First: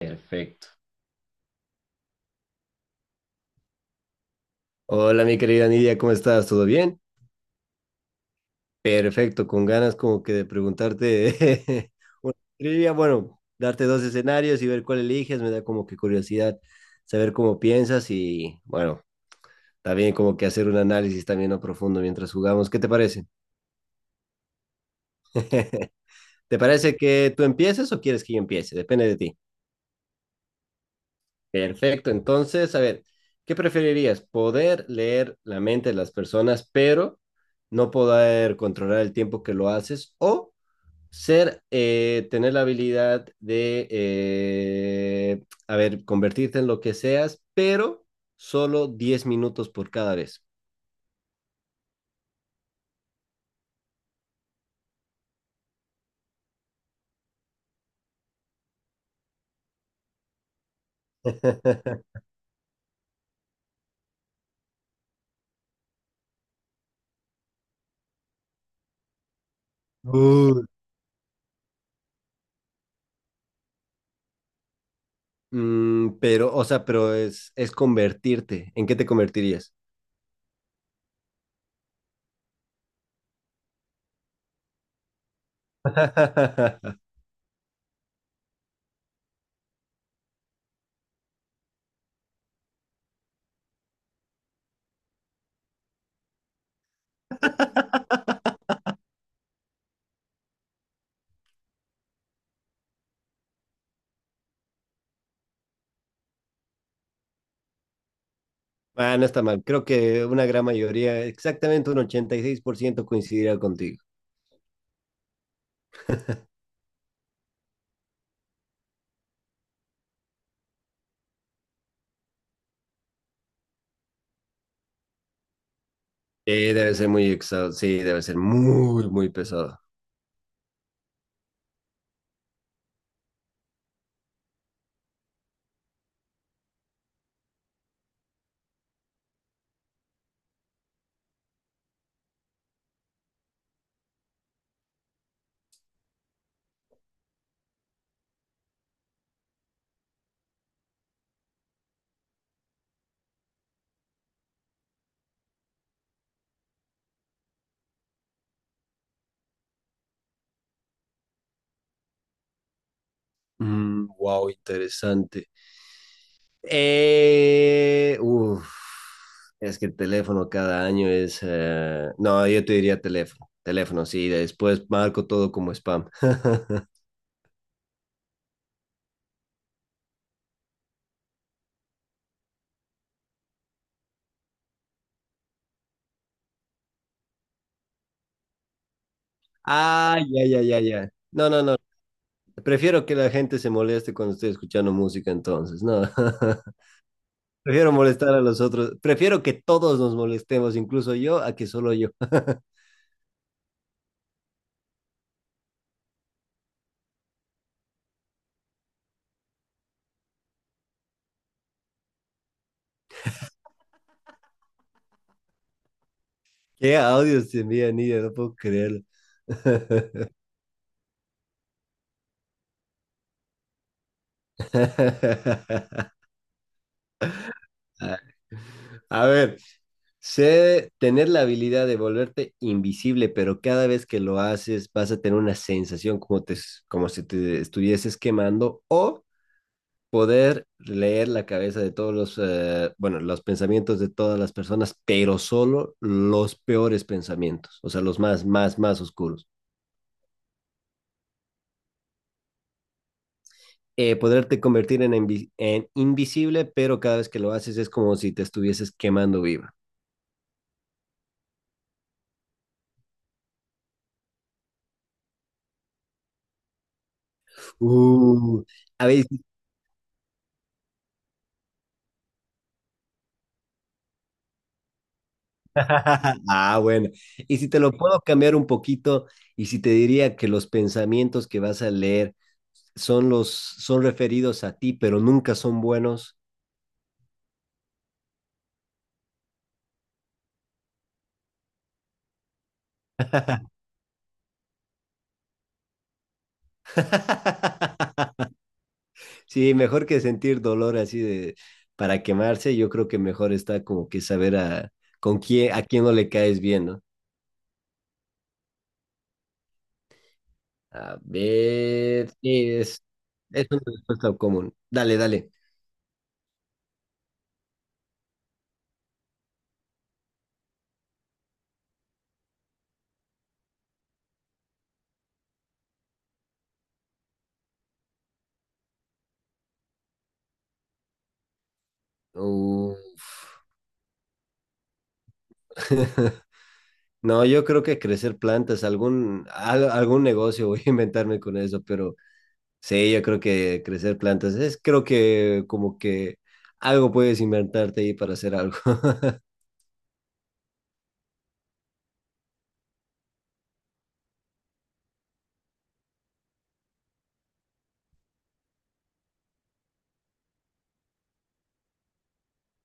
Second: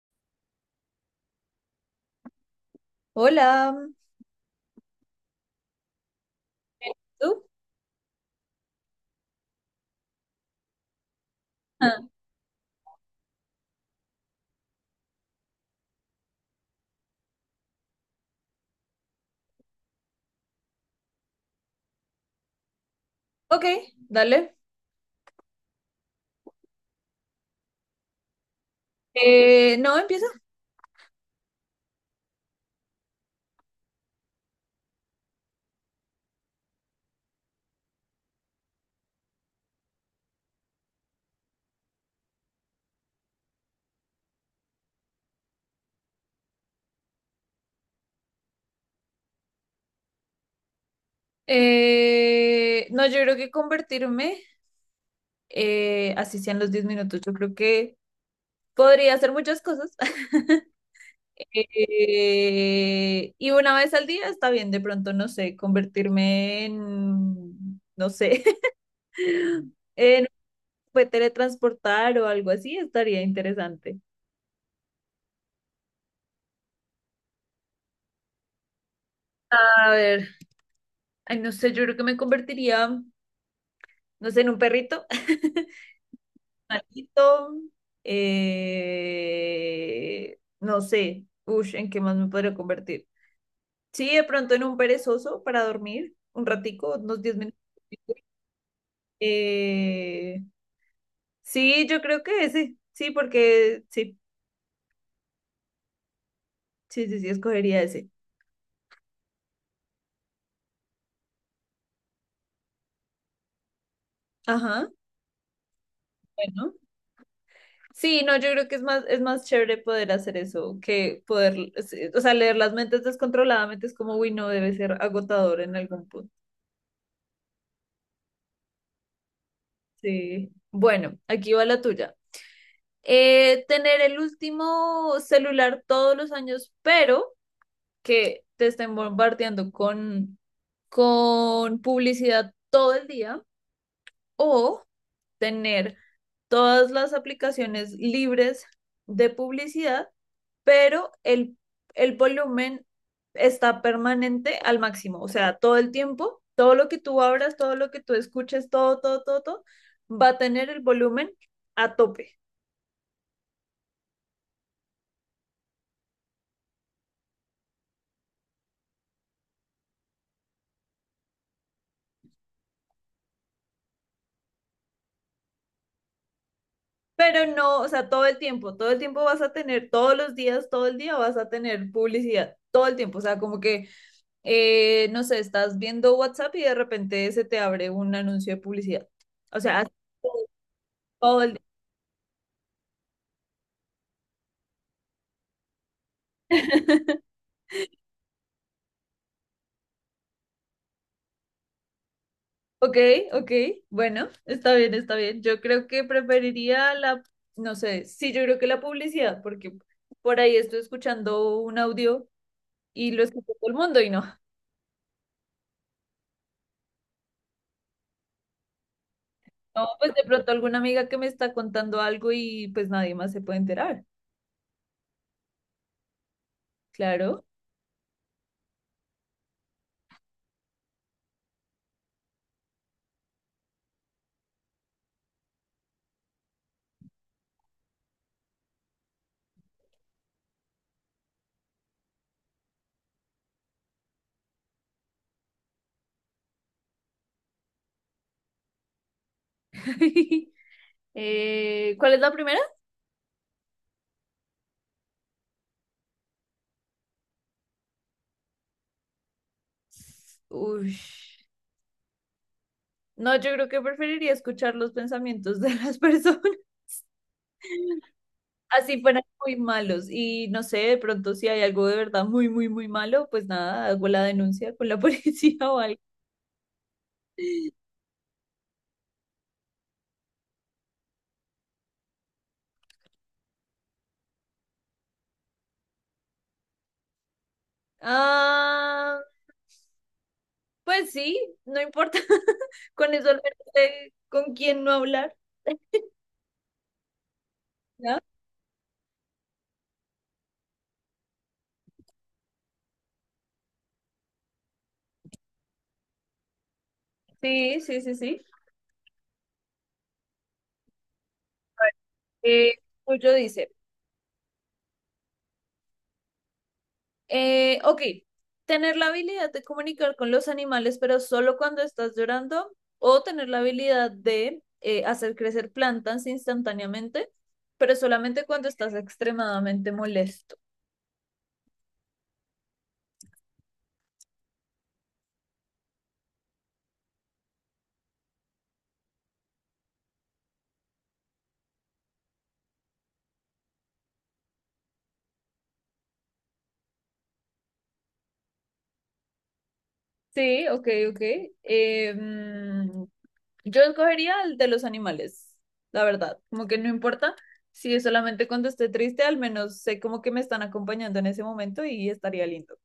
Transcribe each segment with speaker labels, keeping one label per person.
Speaker 1: Perfecto.
Speaker 2: Hola,
Speaker 1: Hola, mi querida Nidia, ¿cómo estás? ¿Todo bien?
Speaker 2: ¿tú?
Speaker 1: Perfecto, con ganas como que de preguntarte
Speaker 2: Ah,
Speaker 1: una trivia, bueno, darte dos escenarios y ver cuál eliges, me da como que curiosidad saber cómo piensas y bueno, también como que hacer un análisis también a profundo mientras jugamos. ¿Qué te parece?
Speaker 2: ok, dale.
Speaker 1: ¿Te parece que tú empieces o quieres que yo empiece? Depende de ti.
Speaker 2: No, empieza.
Speaker 1: Perfecto, entonces, a ver, ¿qué preferirías? ¿Poder leer la mente de las personas, pero no poder controlar el tiempo que lo haces? ¿O ser, tener la habilidad de, a ver, convertirte en lo que seas, pero solo 10 minutos por cada vez?
Speaker 2: No, yo creo que convertirme, así sean los 10 minutos, yo creo que podría hacer muchas cosas. Y una vez al día está bien, de pronto, no sé, convertirme en, no sé, en
Speaker 1: Uh.
Speaker 2: puede teletransportar o algo así, estaría interesante.
Speaker 1: Mm, pero, o sea, pero es convertirte. ¿En qué te convertirías?
Speaker 2: A ver, ay, no sé, yo creo que me convertiría, no sé, en un perrito. Animalito, no sé, ush, ¿en qué más me podría convertir? Sí, de pronto en un perezoso para dormir un ratico, unos 10 minutos. Eh, sí, yo creo que ese, sí, porque sí, sí, sí, sí, escogería ese.
Speaker 1: Ah, no está mal. Creo que una gran mayoría, exactamente un 86% coincidirá contigo.
Speaker 2: Ajá, bueno. Sí, no, yo creo que es más chévere poder hacer eso que poder, sí, o sea, leer las mentes descontroladamente es como, uy, no, debe ser agotador en algún punto.
Speaker 1: Debe ser muy exhausto. Sí, debe ser muy, muy pesado.
Speaker 2: Sí. Bueno, aquí va la tuya. Eh, tener el último celular todos los años, pero que te estén bombardeando con publicidad todo el día, o tener todas las aplicaciones libres de publicidad, pero el volumen está permanente al máximo, o sea, todo el tiempo, todo lo que tú abras, todo lo que tú escuches, todo, todo, todo, todo, va a tener el volumen a tope.
Speaker 1: Mm, wow, interesante. Eh, uf, es que el teléfono cada año es... No, yo te diría teléfono. Teléfono, sí. Después marco todo como spam.
Speaker 2: Pero no, o sea, todo el tiempo vas a tener, todos los días, todo el día vas a tener publicidad, todo el tiempo, o sea, como que, no sé, estás viendo WhatsApp y de repente se te abre un anuncio de publicidad. O sea, así
Speaker 1: Ah, ya,
Speaker 2: todo
Speaker 1: ya, ya, ya.
Speaker 2: todo
Speaker 1: No,
Speaker 2: el día.
Speaker 1: no, no. Prefiero que la gente se moleste cuando estoy escuchando música entonces, ¿no? Prefiero molestar a los otros. Prefiero que todos nos molestemos, incluso yo, a que solo yo.
Speaker 2: Ok, ok, bueno, está bien, está bien. Yo creo que preferiría la, no sé, sí, yo creo que la publicidad, porque por ahí estoy escuchando un audio y lo escucha todo el mundo y no.
Speaker 1: Qué audios te envían, Nidia, no puedo creerlo.
Speaker 2: No, pues de pronto alguna amiga que me está contando algo y pues nadie más se puede enterar. Claro.
Speaker 1: A ver, sé tener la habilidad de volverte invisible, pero cada vez que lo haces vas a tener una sensación como, como si te estuvieses quemando o poder leer la cabeza de todos los, los pensamientos de todas las personas, pero solo los peores pensamientos, o sea, los más, más, más oscuros.
Speaker 2: ¿Cuál es la primera?
Speaker 1: Poderte convertir en, en invisible, pero cada vez que lo haces es como si te estuvieses quemando viva.
Speaker 2: Uy. No, yo creo que preferiría escuchar los pensamientos de las personas,
Speaker 1: Uh,
Speaker 2: así
Speaker 1: a
Speaker 2: fueran
Speaker 1: ver,
Speaker 2: muy malos. Y no sé, de pronto si hay algo de verdad muy, muy, muy malo, pues nada, hago la denuncia con la policía o algo.
Speaker 1: ah, bueno. Y si te lo puedo cambiar un poquito, y si te diría que los pensamientos que vas a leer son referidos a ti, pero nunca son buenos.
Speaker 2: Ah, pues sí, no importa. Con eso al menos sé con quién no hablar. ¿no?
Speaker 1: Sí, mejor que sentir dolor así de para quemarse, yo creo que mejor está como que saber a con quién a quién no le caes bien, ¿no?
Speaker 2: Sí, sí, sí, sí.
Speaker 1: A ver, sí,
Speaker 2: Eh, Julio
Speaker 1: es
Speaker 2: dice,
Speaker 1: una respuesta común. Dale, dale.
Speaker 2: ok, tener la habilidad de comunicar con los animales, pero solo cuando estás llorando, o tener la habilidad de hacer crecer plantas instantáneamente, pero solamente cuando estás extremadamente molesto.
Speaker 1: Uh, No, yo creo que crecer plantas, algún negocio voy a inventarme con eso, pero sí, yo creo que crecer plantas es, creo que como que algo puedes inventarte ahí para hacer algo.
Speaker 2: Sí, ok, ok. Eh, mm, yo escogería el de los animales, la verdad, como que no importa. Si es solamente cuando esté triste, al menos sé como que me están acompañando en ese momento y estaría lindo.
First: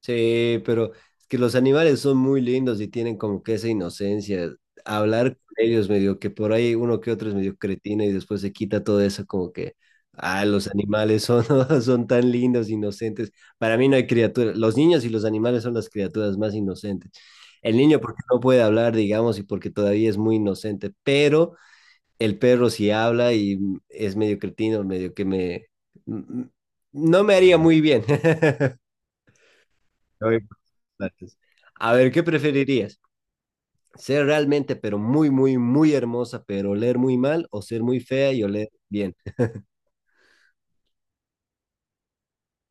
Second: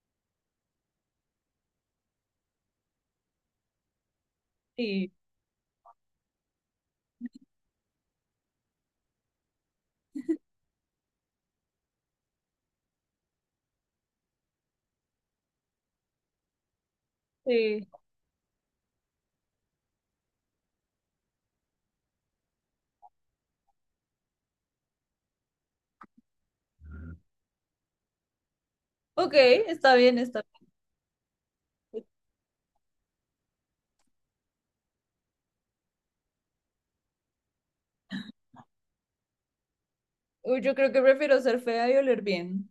Speaker 1: Sí, pero es que los animales son muy lindos y tienen como que esa inocencia.
Speaker 2: Sí.
Speaker 1: Hablar con ellos medio que por ahí uno que otro es medio cretino y después se quita todo eso como que, ah, los animales son, son tan lindos, inocentes. Para mí no hay criatura. Los niños y los animales son las criaturas más inocentes. El
Speaker 2: Sí,
Speaker 1: niño porque no puede hablar, digamos, y porque todavía es muy inocente, pero el perro sí habla y es medio cretino, medio que me... No me haría muy bien.
Speaker 2: ok, está bien,
Speaker 1: Hoy
Speaker 2: está
Speaker 1: por los platos. A
Speaker 2: bien.
Speaker 1: ver, ¿qué preferirías? ¿Ser realmente, pero muy, muy, muy hermosa, pero oler muy mal? ¿O ser muy fea y oler bien?
Speaker 2: Uy, yo creo que prefiero ser fea y oler bien.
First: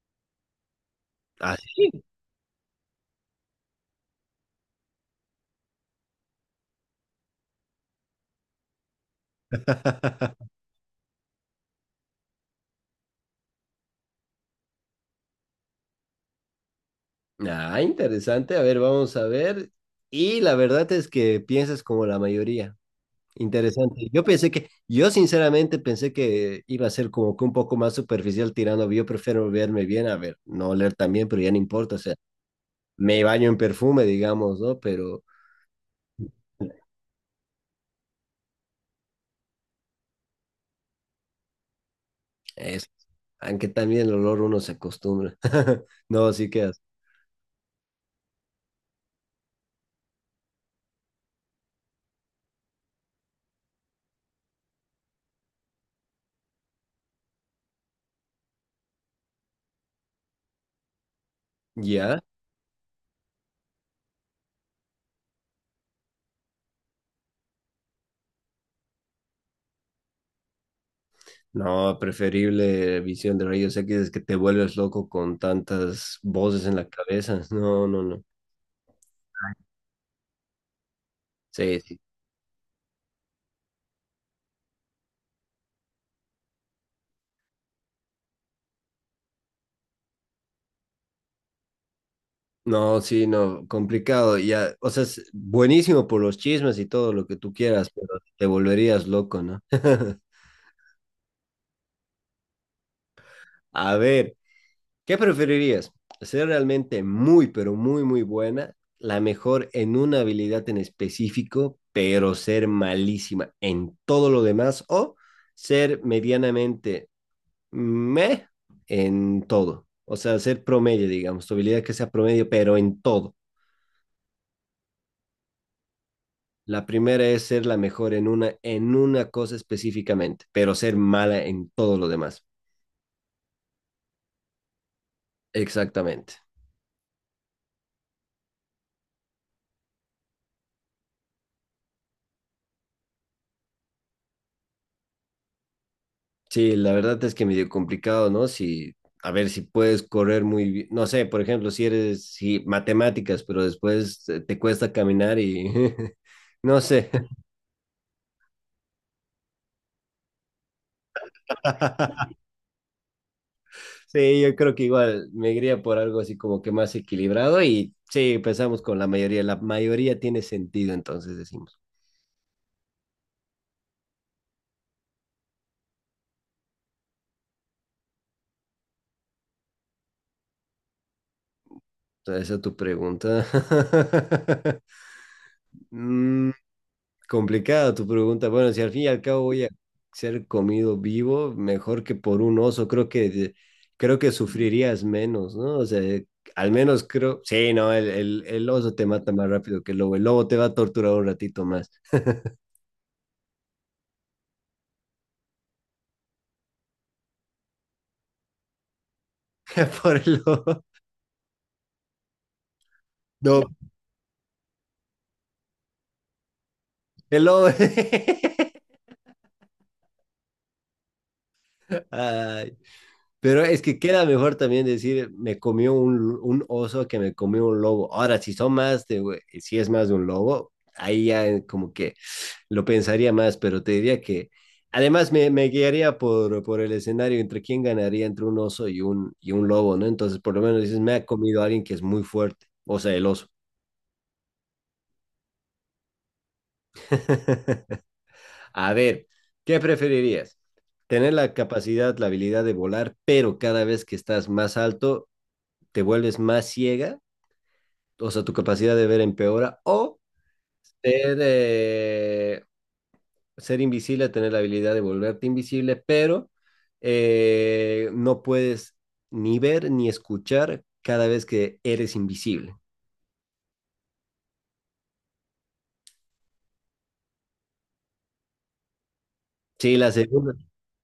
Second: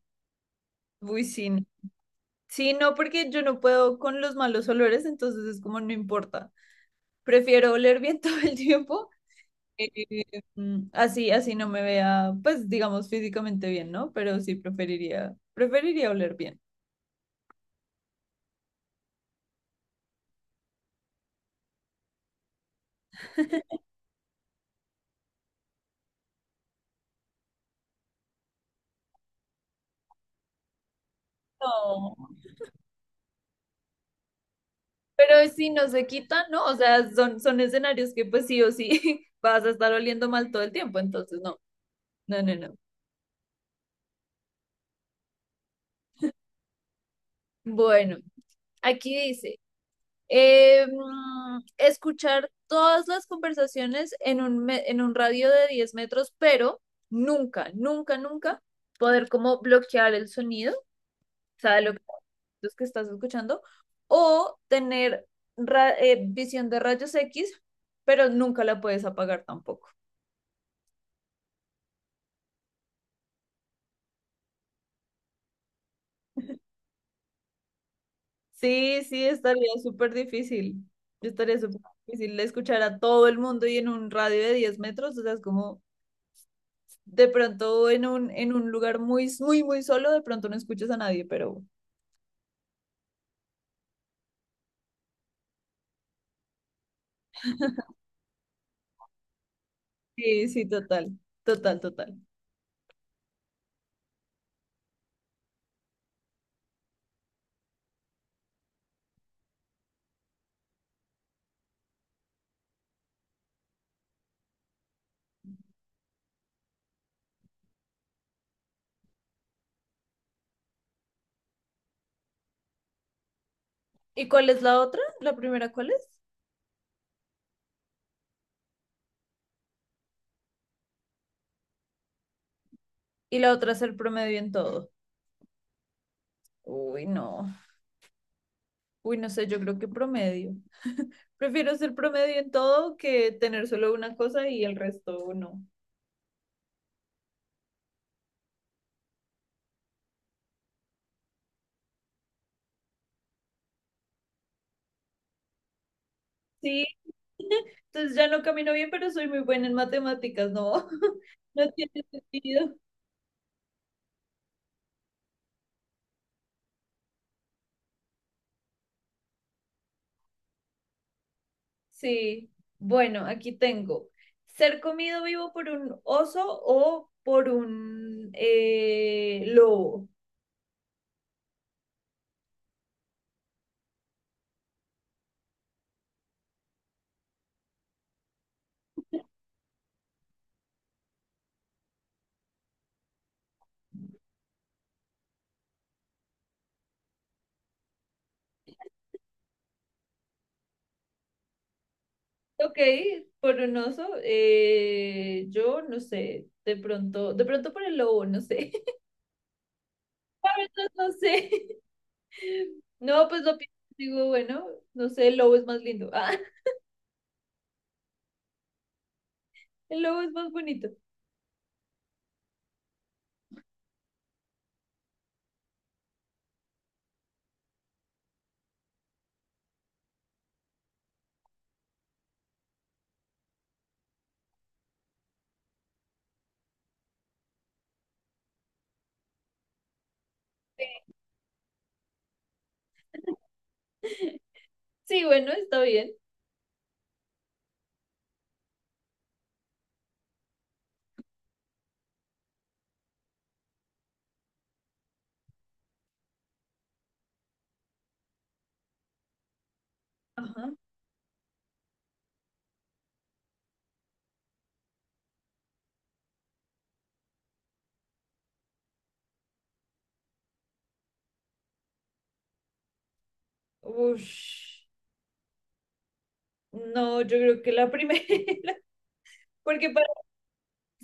Speaker 2: Uy, sí. No.
Speaker 1: Así.
Speaker 2: Sí, no, porque yo no puedo con los malos olores, entonces es como no importa. Prefiero oler bien todo el tiempo. eh, así, así no me vea, pues digamos físicamente bien, ¿no? Pero sí preferiría oler bien.
Speaker 1: Ah, interesante. A ver, vamos a ver. Y la verdad es que piensas como la mayoría. Interesante. Yo sinceramente pensé que iba a ser como que un poco más superficial tirando. Yo prefiero verme bien, a ver, no oler tan bien, pero ya no importa. O
Speaker 2: No,
Speaker 1: sea, me baño en perfume, digamos, ¿no? Pero
Speaker 2: pero si no se quita, ¿no? O sea, son escenarios que pues sí o sí vas a estar oliendo mal todo el tiempo, entonces no, no, no, no.
Speaker 1: es. Aunque también el olor uno se acostumbra. No, sí quedas.
Speaker 2: Bueno, aquí dice. Escuchar todas las conversaciones en un, en un radio de 10 metros, pero nunca, nunca, nunca poder como bloquear el sonido, o sea, de lo que,
Speaker 1: ¿Ya?
Speaker 2: los que estás escuchando, o tener visión de rayos X, pero nunca la puedes apagar tampoco.
Speaker 1: No, preferible visión de rayos X. Es que te vuelves loco con tantas voces en la cabeza. No, no, no.
Speaker 2: Sí, sí, estaría súper difícil. Yo estaría
Speaker 1: Sí,
Speaker 2: súper
Speaker 1: sí.
Speaker 2: difícil escuchar a todo el mundo y en un radio de 10 metros, o sea, es como... de pronto en un lugar muy, muy, muy solo, de pronto no escuchas a nadie, pero
Speaker 1: No, sí, no, complicado. Ya, o sea, es buenísimo por los chismes y todo lo que tú quieras, pero te volverías loco, ¿no?
Speaker 2: sí, sí, total, total, total.
Speaker 1: A ver, ¿qué preferirías? ¿Ser realmente muy, pero muy, muy buena, la mejor en una habilidad en específico, pero ser malísima en todo lo demás? ¿O ser medianamente meh en todo? O sea, ser promedio, digamos, tu habilidad que sea promedio, pero en todo.
Speaker 2: ¿Y cuál es la otra? ¿La primera cuál es?
Speaker 1: La primera es ser la mejor en una cosa específicamente, pero ser mala en todo lo demás.
Speaker 2: Y la otra es el promedio en todo.
Speaker 1: Exactamente.
Speaker 2: Uy, no. Uy, no sé, yo creo que promedio. Prefiero ser promedio en todo que tener solo una cosa y el resto no.
Speaker 1: Sí, la verdad es que medio complicado, ¿no? Si, a ver, si puedes correr muy bien, no sé, por ejemplo, si matemáticas, pero después te cuesta caminar y no
Speaker 2: Sí,
Speaker 1: sé.
Speaker 2: entonces ya no camino bien, pero soy muy buena en matemáticas, no, no tiene sentido.
Speaker 1: Sí, yo creo que igual me iría por algo así como que más equilibrado y sí, empezamos con la mayoría. La mayoría tiene sentido, entonces decimos.
Speaker 2: Sí, bueno, aquí tengo. Ser comido vivo por un oso o por un lobo.
Speaker 1: O sea, esa es tu pregunta. Mm, complicada tu pregunta. Bueno, si al fin y al cabo voy a ser comido vivo, mejor que por un oso, creo que sufrirías menos, ¿no? O sea, al menos creo, sí, no, el oso te mata más rápido que el lobo. El lobo te va a torturar un ratito más.
Speaker 2: Ok, por un oso, yo no sé, de pronto por el lobo, no sé.
Speaker 1: Por el
Speaker 2: La
Speaker 1: lobo.
Speaker 2: verdad no sé. No, pues lo
Speaker 1: No,
Speaker 2: pienso, digo, bueno, no sé, el lobo es más lindo. Ah,
Speaker 1: el lobo.
Speaker 2: el lobo es más bonito.
Speaker 1: Ay, pero es que queda mejor también decir, me comió un oso que me comió un lobo. Ahora, si es más de un lobo, ahí ya como que lo pensaría más, pero te diría que me guiaría por el escenario entre quién ganaría entre un oso y y un lobo, ¿no? Entonces, por lo menos dices, me ha comido alguien que es muy fuerte, o sea, el oso.
Speaker 2: Sí, bueno, está bien.
Speaker 1: A ver, ¿qué preferirías? Tener la capacidad, la habilidad de volar, pero cada vez que estás más alto, te vuelves más ciega, o sea, tu capacidad de ver empeora, o
Speaker 2: Ajá.
Speaker 1: ser ser invisible, tener la habilidad de volverte invisible, pero no puedes ni ver ni escuchar cada vez que eres invisible.
Speaker 2: Ush. No, yo creo que la primera, porque
Speaker 1: Sí, la segunda.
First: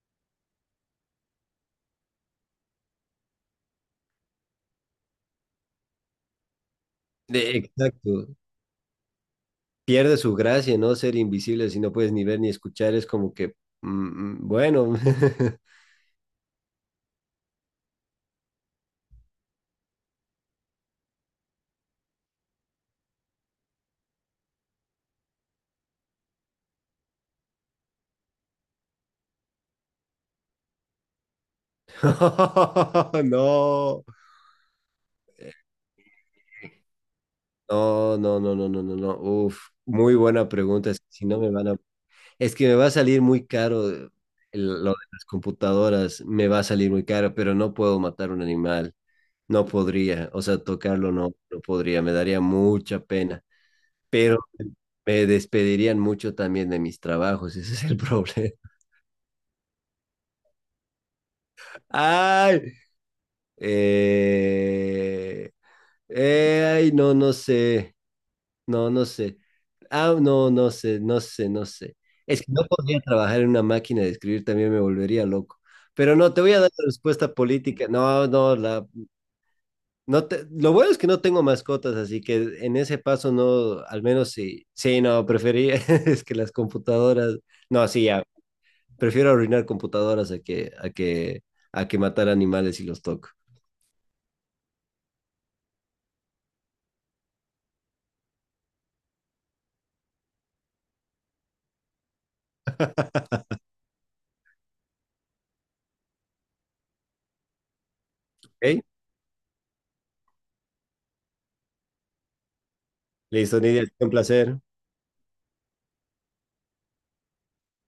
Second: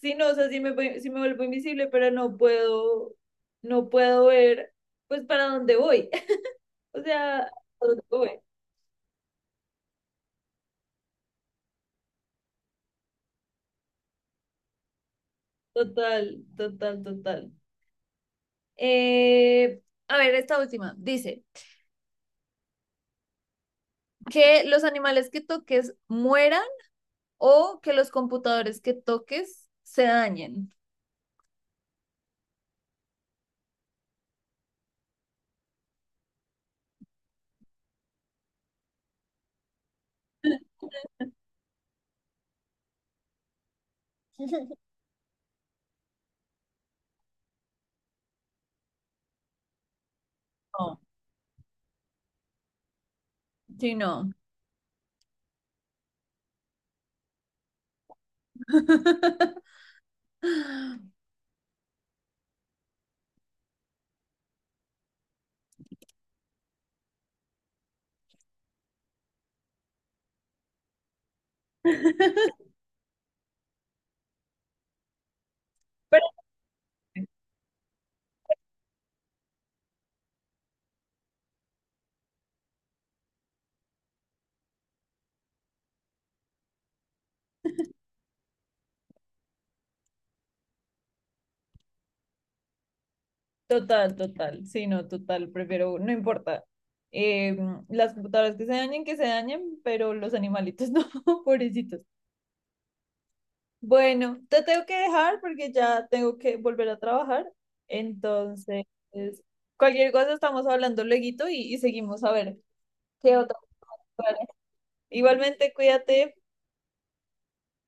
Speaker 2: sí, no, o sea, sí me, sí me vuelvo invisible, pero no puedo, no puedo ver, pues, para dónde voy. O sea, ¿a
Speaker 1: De-
Speaker 2: dónde voy?
Speaker 1: exacto. Pierde su gracia, ¿no? Ser invisible si no puedes ni ver ni escuchar es como que, mm, mm, bueno,
Speaker 2: Total, total, total. Eh, a ver, esta última. Dice, que los animales que toques mueran o que los computadores que toques se dañen.
Speaker 1: no, no, no, no, no, no, no, no. Uf, muy buena pregunta. Es que si no me van a. Es que me va a salir muy caro lo de las computadoras, me va a salir muy caro, pero no puedo matar un animal, no podría, o sea,
Speaker 2: No,
Speaker 1: tocarlo no, no podría, me daría mucha pena,
Speaker 2: sí, no.
Speaker 1: pero me despedirían mucho también de mis trabajos, ese es el problema. ¡Ay! Eh, ay, no, no sé. No, no sé. Ah, no, no sé, no sé, no sé. Es que no podría trabajar en una máquina de escribir, también me volvería loco. Pero
Speaker 2: Pero
Speaker 1: no, te voy a dar la respuesta política. No te, lo bueno es que no tengo mascotas, así que en ese paso no, al menos sí, sí, no, prefería, es que las computadoras, no, sí, ya, prefiero arruinar computadoras a que matar animales si los toco.
Speaker 2: total, total, sí, no, total, prefiero, no importa. Eh, las computadoras que se dañen, pero los animalitos no, pobrecitos. Bueno, te tengo que dejar porque ya tengo que volver a trabajar. Entonces,
Speaker 1: ¿Ok?
Speaker 2: cualquier cosa estamos hablando lueguito y seguimos a ver qué otra.
Speaker 1: Listo, Nidia, un placer.
Speaker 2: Igualmente, cuídate.